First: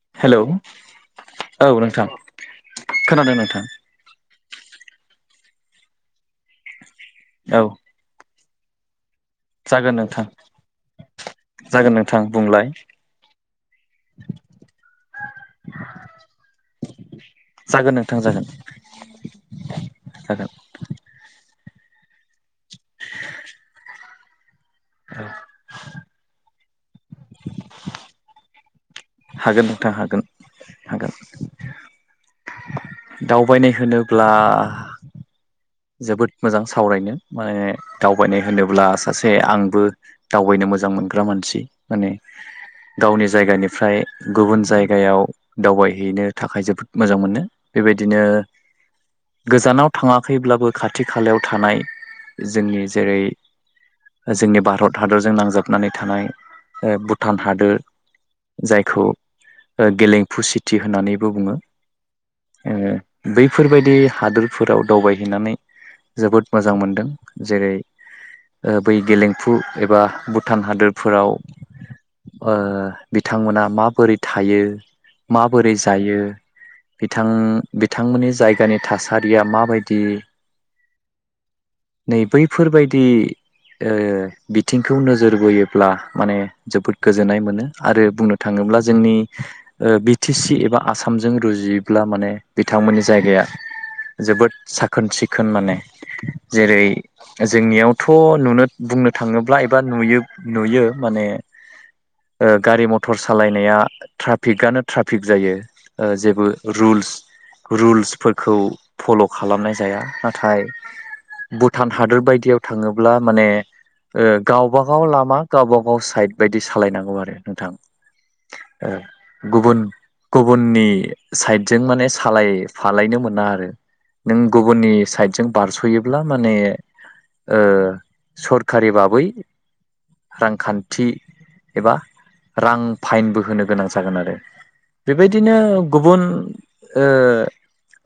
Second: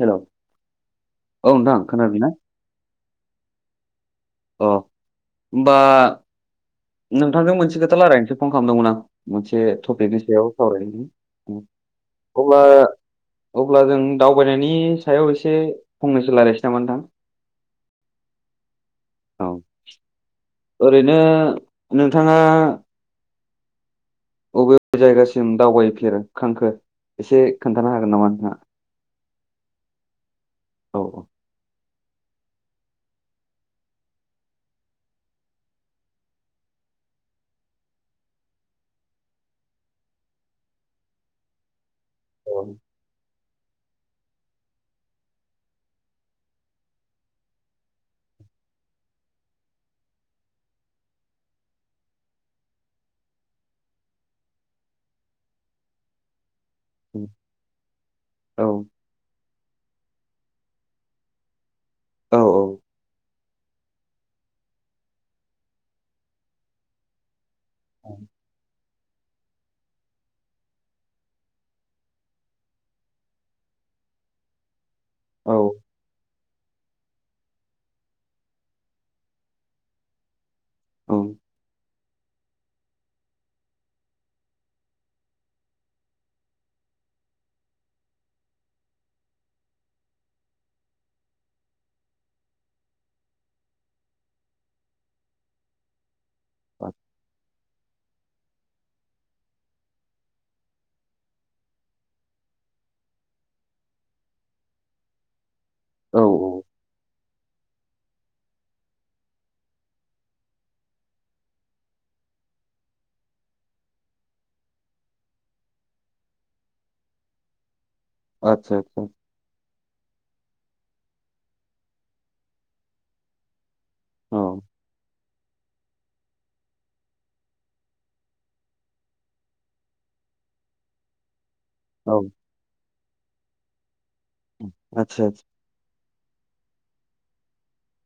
हेल' औ हेलौ औ नोंथां खोनादों नोंथां अ ओमबा नोंथांजों औ मोनसे खोथा लायरायनोसो फन खालामदोंमोन आं मोनसे जागोन टपिकनि सायाव सावरायदिनि नोथां बुंलाय अब्ला जों दावबायनायनि सायाव एसे फंनैसो लायरायनोसै नामा नोंथां जागोन नोंथां जा- औ जागोन ओरैनो नोंथाङा [unintelligible] अबे अबे औ जायगासिम दावबायफेरखांखो एसे खोन्थानो हागोन नामा नोंथाङा हागोन नोंथां हागोन औ हागोन दावबायनाय होनोब्ला जोबोद मोजां सावरायनो माने दावबायनाय होनोब्ला सासे आंबो दावबायनो मोजां मोनग्रा मानसि माने औ गावनि जायगानिफ्राय गुबुन जायगायाव दावबायहैनो थाखाय जोबोद मोजां मोनो बेबायदिनो ओ गोजानाव थाङा खैब्लाबो खाथि खालायाव थानाय जोंनि जेरै जोंनि भारत हादरजों नांजाबनानै थानाय ओ भुटान हादोर जायखौ ओ गेलेमफु सिटि होननानैबो बुङो औ ओ बैफोरबायदि हादोरफोराव दावबायहैनानै जोबोद मोजां मोनदों। जेरै ओ बै गेलेमफु एबा भुटान हादोरफोराव ओ बिथांमोना माबोरै थायो। औ माबोरै जायो बिथां बिथांमोननि जायगानि थासारिया माबाय दि औ नै बैफोरबायदि ओ बिथिंखौ नोजोर बोयोब्ला माने जोबोद गोजोननाय मोनो आरो बुंनो थाङो ब्ला जोंनि ओ बि टि सि एबा आसामजों रुजुयोब्ला माने बिथांमोननि जायगाया जोबोद साखोन सिखोन माने जेरै जोंनियावथ' नुनो बुंनो थाङोब्ला एबा नुयो नुयो माने ओ गारि मथर सालायनाया ट्राफिकआनो ट्राफिक जायो। ओ औ जेबो औ रुल्स रुल्सफोरखौ फल' खालामनाय जाया नाथाय भुटान हादोर बायदियाव थाङोब्ला माने ओ गावबा गाव लामा गावबा गाव साइद बायदि सालायनांगौ आरो नोंथां। आदसा ओ आदसा गुबुन गुबुननि साइदजों माने सालाय फालायनो मोना आरो नों औ गुबुननि साइद जों बारस'योब्ला माने ओ सरखारि बाबै रांखान्थि एबा औ रां फाइनबो होनो गोनां जागोन आरो आदसा आदसा बेबायदिनो गुबुन ओ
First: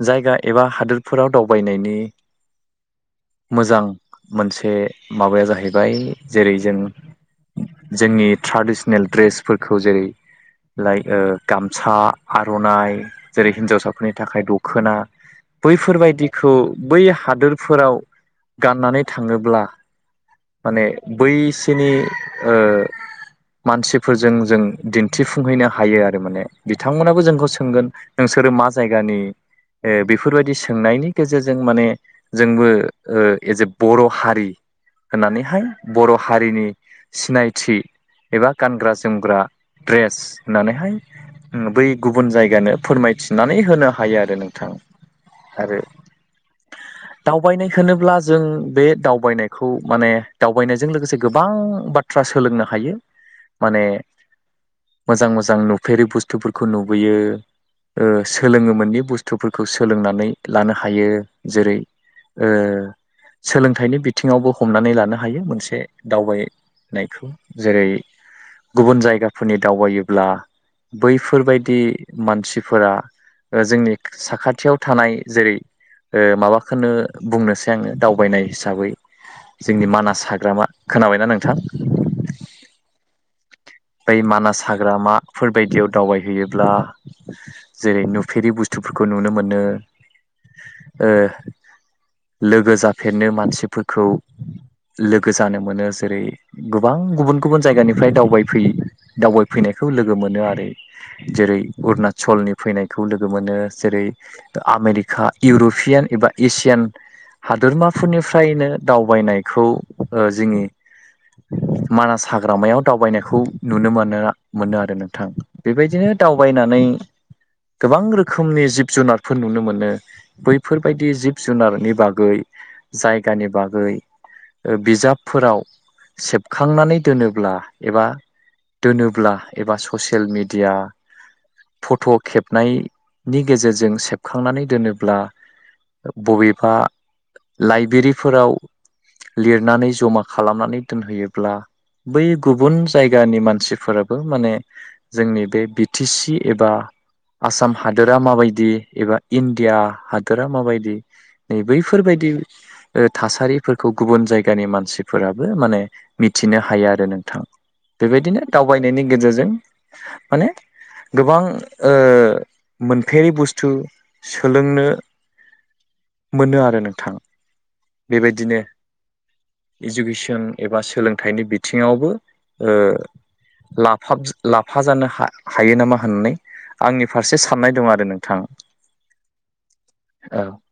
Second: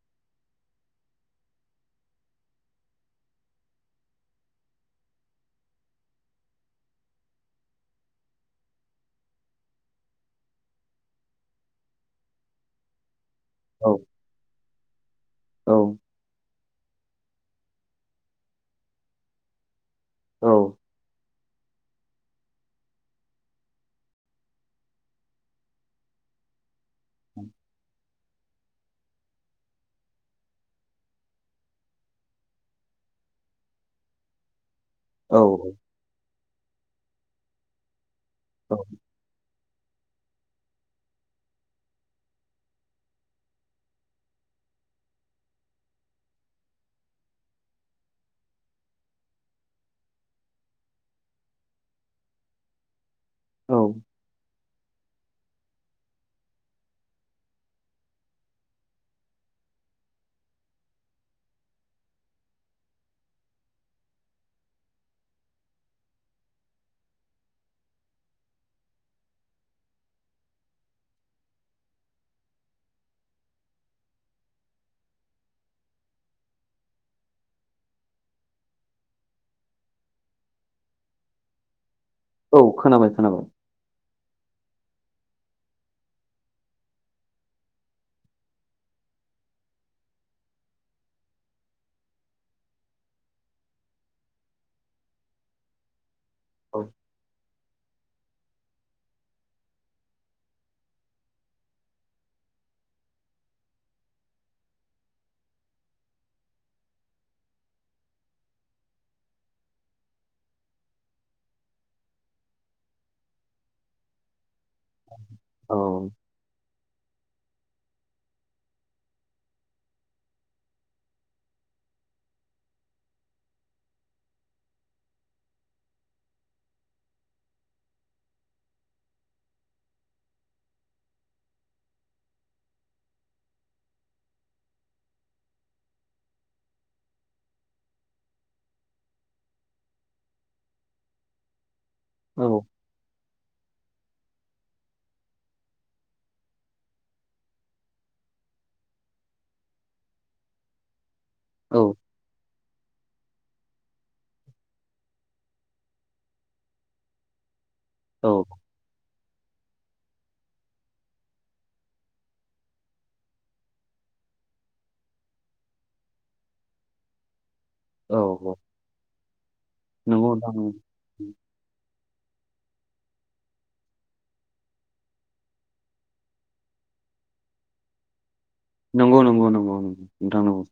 जायगा एबा हादोर फोराव दावबायनायनि मोजां मोनसे माबाया जाहैबाय जेरै जों जोंनि ट्रेडिसनेल ड्रेसफोरखौ जेरै लाइ गामसा आर'नाइ जेरै औ हिन्नजावसाफोरनि थाखाय दख'ना बैफोरबायदिखौ बै हादोरफोराव गाननानै थाङोब्ला औ माने बैसोरनि ओ मानसिफोरजों जों दिन्थिफुंहैनो हायो आरो माने बिथांमोनाबो जोंखौ सोंगोन नों र मा जायगानि ओ बेफोरबायदि सोंनायनि गेजेरजों माने ओ जोंबो एज ए बर' हारि होननानैहाय औ बर' हारिनि सिनायथि एबा औ गानग्रा-जोमग्रा ड्रेस होननानैहाय बै गुबुन जायगानो फोरमायथिनानै होनो हायो आरो नोंथां। आरो [unintelligible] दावबायनाय होनोब्ला जों बे दावबायनायखौ माने दावबायनायजों लोगोसे गोबां बाथ्रा सोलोंनो हायो औ माने मोजां मोजां नुफेरै बुस्थुफोरखौ नुबोयो ओ सोलोंनो मोनि बुस्थुफोरखौ सोलोंनानै लानो हायो जेरै सोलोंथाइनि बिथिङावबो हमनानै लानो हायो मोनसे दावबाय नायखौ जेरै गुबुन जायगाफोरनि दावबायोब्ला बैफोरबायदि मानसिफोरा जोंनि साखा थियाव थानाय जेरै माबाखौनो बुंनोसै आङो दावबायनाय हिसाबै जोंनि मानास हाग्रामा खोनाबायना नोंथां? औ खोनाबाय खोनाबाय। बै मानास हाग्रामाफोर बायदियाव दावबायहैयोब्ला जेरै नुफेरि बुस्थुफोरखौ नुनो मोनो ओ लोगो जाफेरनो मानसिफोरखौ लोगो जानो मोनो जेरै औ गोबां गुबुन गुबुन जायगानिफ्राय दावबाय फै दावबायफैनायखौ लोगो मोनो आरो। जेरै अरुणचलनि फैनायखौ लोगो मोनो जेरै आमेरिका इउर'पियान एबा एसियान हादोरमाफोरनिफ्रायनो दावबायनायखौ ओ जोंनि मानास हाग्रामायाव दावबायनो खौ नुनो मोनो मोनो आरो नोंथां औ बेबायदिनो दावबायनानै गोबां रोखोमनि जिब जुनारफोर नुनो मोनो बैफोरबायदि जिब जुनारनि बागै जायगानि बागै ओ बिजाबफोराव सेबखांनानै दोनोब्ला एबा दोनोब्ला एबा ससियेल मिडिया फट' खेबनायनि गेजेरजों सेबखांनानै दोनोब्ला बबेबा लाइब्रेरिफोराव लिरनानै जमा खालामनानै दोनहैयोब्ला बै औ गुबुन नि मानसिफोराबो माने जोंनि बे बि टि सि एबा आसाम हादोरा माबायदि एबा इण्डिया हादोरा माबायदि नै बैफोरबायदि ओ थासारिफोरखौ गुबुन जायगानि मानसिफोराबो माने मिथिनो हायो आरो नोंथां। औ बेबायदिनो दावबायनायनि गेजेरजों माने गोबां ओ मोनफेरै बुस्थु सोलोंनो मोनो आरो नोंथां। औ औ बेबायदिनो नंगौ इजुकेसन नोंथां एबा सोलोंथाइनि बिथिङावबो ओ लाफाफ लाफा जानो हायो नामा होननानै आंनि फारसे साननाय दं आरो नोंथां। नंगौ नंगौ नंगौं ओं औ नोंथां नंगौ।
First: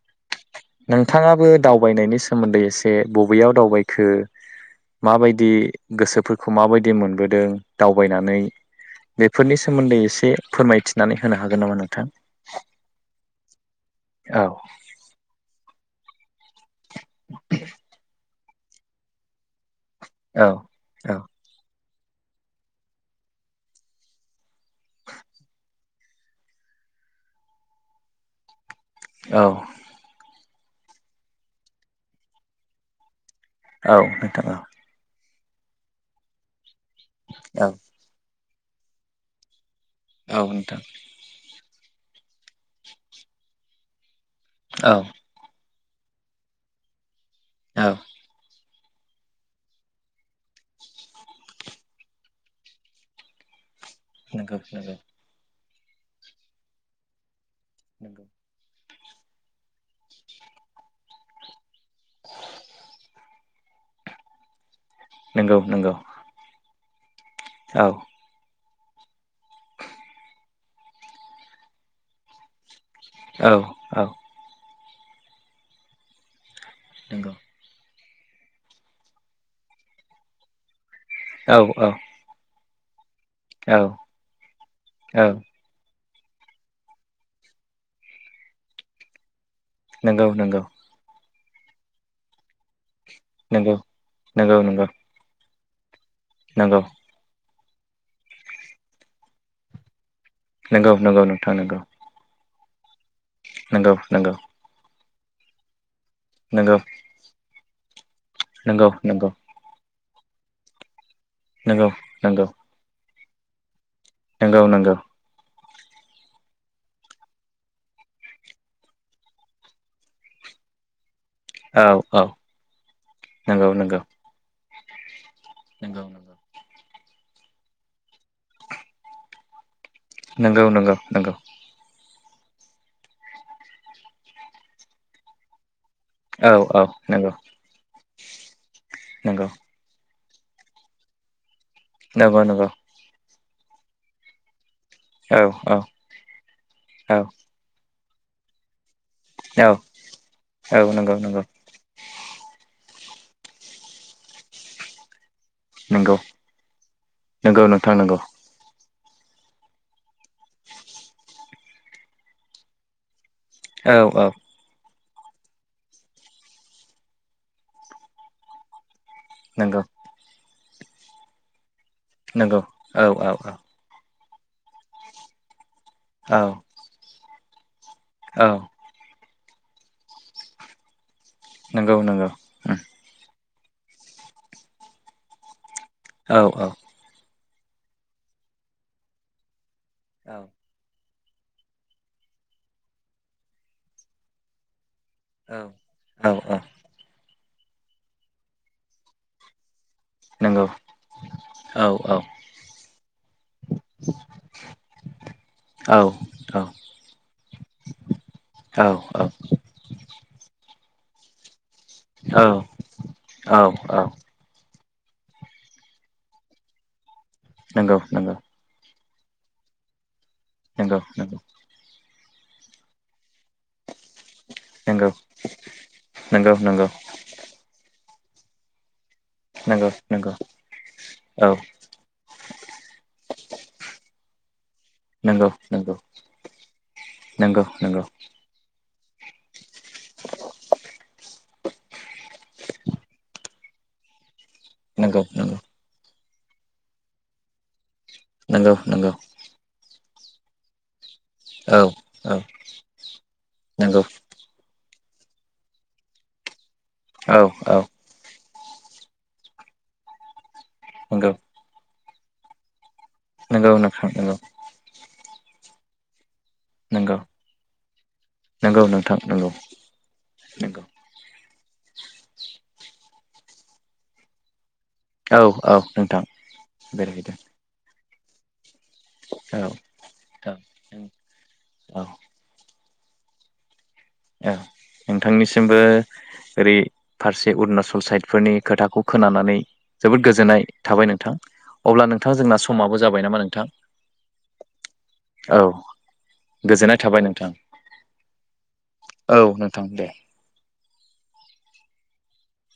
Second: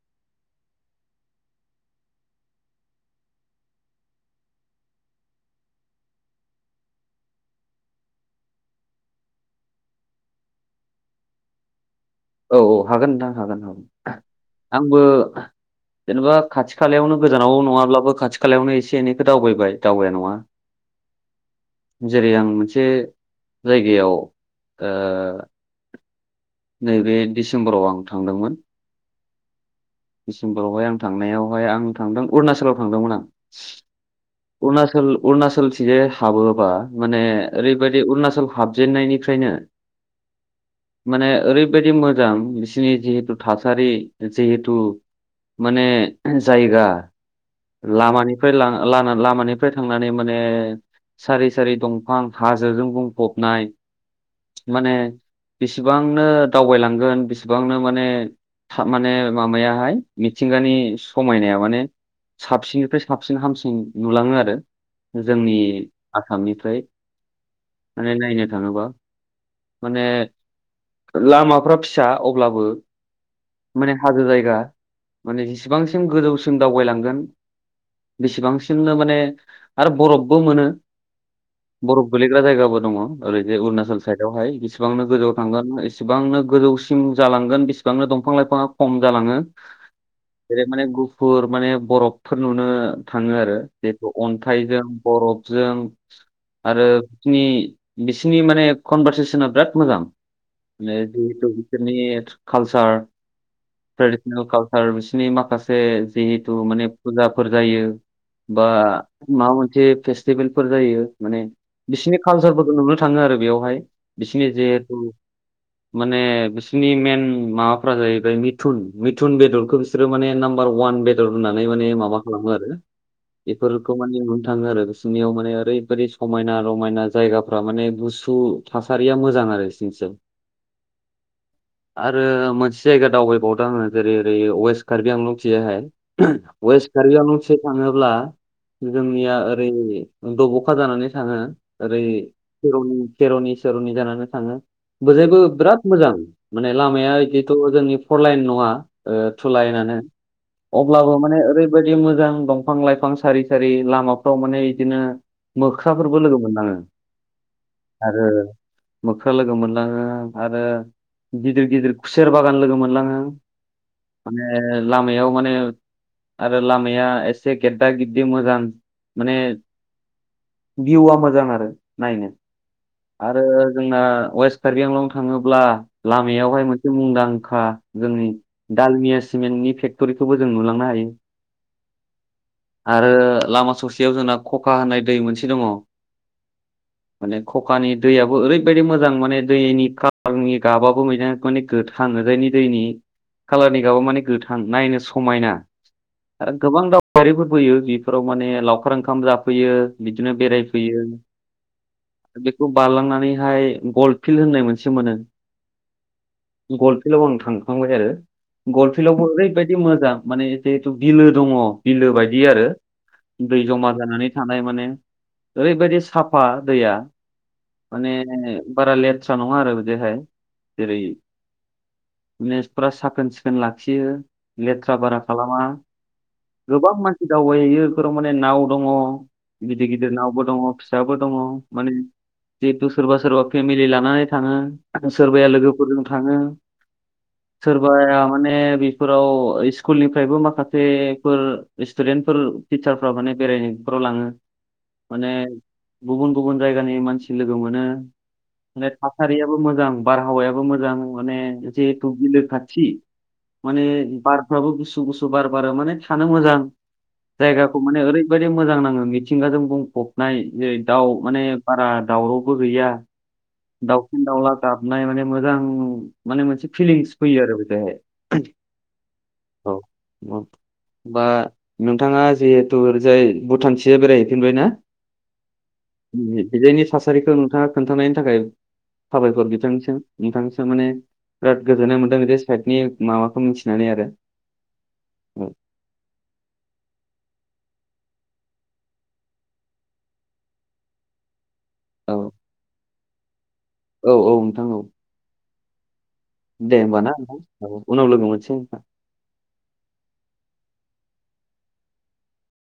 नोंथाङाबो दावबायनायनि सोमोन्दै एसे बबेयाव दावबायखो माबायदि गोसोफोरखौ माबायदि मोनबोदों दावबायनानै बेफोरनि सोमोन्दै एसे फोरमायथिनानै होनो हागोन नामा नोंथां? औ औ हागोन नोंथां हागोन हागोन औ आंबो जेनेबा खाथि खाथि खालायावनो गोजानाव नङाब्लाबो खाथि खालायावनो एसे एनैखौ दावबायबाय। दावबाया नङा औ औ। जेरै आं मोनसे जायगायाव ओ नैबे डिसेम्बराव आं थांदोंमोन। औ। दिडसिम्बरावहाय आं थांनायावहाय आं थांदों अरुणाचलाव थांदोंमोन आं। औ। नोंथां औ अरुणचल अरुणाचलथिंजाय हाबोबा माने औ ओरैबायदि अरुणाचल हाबजेननायनिफ्रायनो औ नोंथां। बायदि मोजां बिसोरनि जिहेथु थासारि जिहेथु औ माने जायगा औ लामानिफ्राय लाना ला लामानिफ्राय थांनानै माने सारि सारि दंफां हाजोजों बुंफबनाय। नंगौ माने नंगौ। बेसेबांनो दावबायलांगोन बेसेबांनो माने नंगौ था माने माबायाहाय मिथिंगानि समायनाया माने साबसिननिफ्राय साबसिन हाम नुलाङो आरो जोंनि नंगौ नंगौ आसामनिफ्राय औ माने नायनो थाङोबा माने लामाफ्रा फिसा अब्लाबो औ माने औ हाजो जायगा माने जेसिबांसिम गोजौसिम दावबायलांगोन नंगौ बेसेबांसिमनो माने आरो बरफबो मोनो औ औ बरफ गोलैग्रा जायगाबो दङ ओरैजाय औ अरुणाचल साइडआवहाय जिसेबां औ गोजौआव थांगोन एस सिबांनो गोजौसिम जालांगोन बेसिबांनो दंफां लाइफाङा खम जालाङो। नोंगौ नोंगौ। फोर माने बरफफोर नुनो थाङो आरो नंगौ बेखौ नंगौ अन्थाइजों नंगौ बरफजों नंगौ आरो फिनि बिसिनि माने कनभारसेसना बिराद मोजां। नंगौ माने नंगौ जिहेतु नोंथां नंगौ बिसोरनि कालसार नंगौ नंगौ ट्रेडिसनेल कालसार बिसनि माखासे जिहेथु नंगौ माने फुजाफोर जायो बा नंगौ नंगौ माबा मोनसे फेस टिभेलफोर जायो माने बिसिनि नंगौ कालसारफोरखौ नुनो थाङो आरो बेयावहाय। बिसिनि नंगौ नंगौ जिहेथु नंगौ माने बिसोरनि मेन माबाफ्रा जाहैबाय मिथुन मिथुन बेदरखौ बिसोरो माने नाम बार अवान बेदर होननानै औ माने माबा औ खालामो आरो नंगौ बेफोरखौ नंगौ माने नुनो थाङो आरो बिसोरनियाव ने नंगौ ओरैबायादि समायना रमायना जायगाफ्रा माने गुसु थासारिया मोजां आरो। बिसोरनिथिं नोंगौ नोंगौ नोंगौ। आरो मोनसे जायगा दावबायबावदों आङो जेरै ओरै वेस्ट कार्बि आंल'थियाहाय औ औ वेस्ट कारबि नंगौ आंलंथि थाङोब्ला जोंनिया नंगौ ओरै दब'खा जानानै थाङो। ओरै नंगौ नंगौ खेर'नि तेर'नि सेर'नि जानानै थाङो। बोजायबो औ औ बोराद मोजां माने लामाया इदिथ' जोंनि फ'र लाइन नङा ओ थु औ लाइनानो औ अब्लाबो नंगौ माने नंगौ ओरैबायदि मोजां फां लाइफां सारि सारि लामाफ्राव माने इदिनो नंगौ मोख्राफोरबो लोगो मोनलाङो नंगौ नोंथां नंगौ आरो मोख्रा लोगो मोनलाङो आरो गिदिर गिदिर खुसेर बागान लोगो मोनलाङो औ औ। माने लामायाव माने आरो लामाया एसे गेददा गेददि मोजां माने नंगौ भिउआ मोजां आरो नायनो नंगौ औ औ आरो जोंना वेस्ट कारबि आंलं थाङोब्ला औ लामायावहाय मोनसे मुंदांखा जोंनि औ दालमिया सिमेन्टनि फेक्ट'रिखौबो जों नुलांनो हायो। नोंगौ नोंगौ। आरो लामा ससेयाव जोंना खखा होननाय दै मोनसे दङ। औ औ। माने खखानि दैयाबो ओरैबायदि मोजां माने दैनि औ कालारनि गाबाब बोहैनाय [unintelligible] गोथां दैनि दैनि कालारनि गाबा मान गोथां नायनो स समायना औ औ आरो औ गोबां दावबायारिफोर फैयो बिफोराव माने लावखार ओंखाम जाफैयो। बिदिनो नंगौ बेरायफैयो। औ औ बेखौ बारलांनानैहाय गल फिल्ड होननाय मोनसे मोनो। औ गलफिल्डआव आं थांखांबाय आरो औ गलफिल्डआवबो ओरैबायाददि मोजां माने जिहेथु बिलो दङ बिलो बायदि आरो औ दै जमा औ जानानै थानाय माने ओरैबायदि साफा दैया नंगौ माने नंगौ बारा लेट थ्रा नङा आरो बिदिहाय। नोंगौ नोंगौ। माने फुरा साखोन सिखोन लाखियो लेथ्रा नंगौ बारा खालामा। नंगौ नंगौ गोबां मानसि दावबायहैयो फोराव माने नाव दङ। गिदिर नंगौ गिदिर नंगौ नावबो दङ फिसो दङ औ माने जिहेथु सोरबा सोरबा फेमिलि लानानै थाङो सोरबाया नंगौ नंगौ लोगोफोरजों थाङो नंगौ सोरबाया माने फोराव स्कुलनिफ्रायबो माखासे फोर सटुडेन्टफोर टिचारफ्राव माने बेरायनायफोराव लाङो नंगौ माने नंगौ गुबुन गुबुन जायगानि मानसि लोगो मोनो नंगौ माने नंगौ थासारियाबो मोजां। बारहावायाबो मोजां माने औ जिहेथु औ बिलो खाथि माने नंगौ बारफ्राबो गोसो गुसु गुसु बार बारो माने थानो मोजां औ जायगाखौ औ माने ओरै बेबायदि मोजां नाङो मिथिंगाजों बुंफबनाय जेरै दाउ नंगौ माने बारा दावरावबो गैया नंगौ नोंथां दाउसिन नंगौ दाउला गाबनाय माने मोजां माने मोनसे फिलिंस नंगौ फैयो आरो बेहाय नंगौ नोंथां नंगौ औ नंगौ बा नोंथाङा जिहेतु ओरजाय भुटानथिजाय बेरायहैफेरबाय ना? औ औ नोंथां बिनि थासारिखौ बेरायहैदों नोंथाङा खोन्थानाय। थाखाय साबायखर बिथांसो औ नोंथांसो माने औ बिराद गोजोननाय औ मोनदों बि साइडनि माबाखौ मिथिनानै आरो। औ औ नोंथांनिसिमबो ओरै फारसे अरुणचल साइडफोरनि खोथाखौ खोनानानै जोबोद गोजोननाय थाबाय नोंथां। अब्ला औ नोंथाङा जोंना समाबो जाबाय नामा नोंथां औ औ नोंथां औ औ दे गोजोननाय होनबा ना थाबाय नोंथां उनाव लोगो मोनगोन। औ नोंथां दे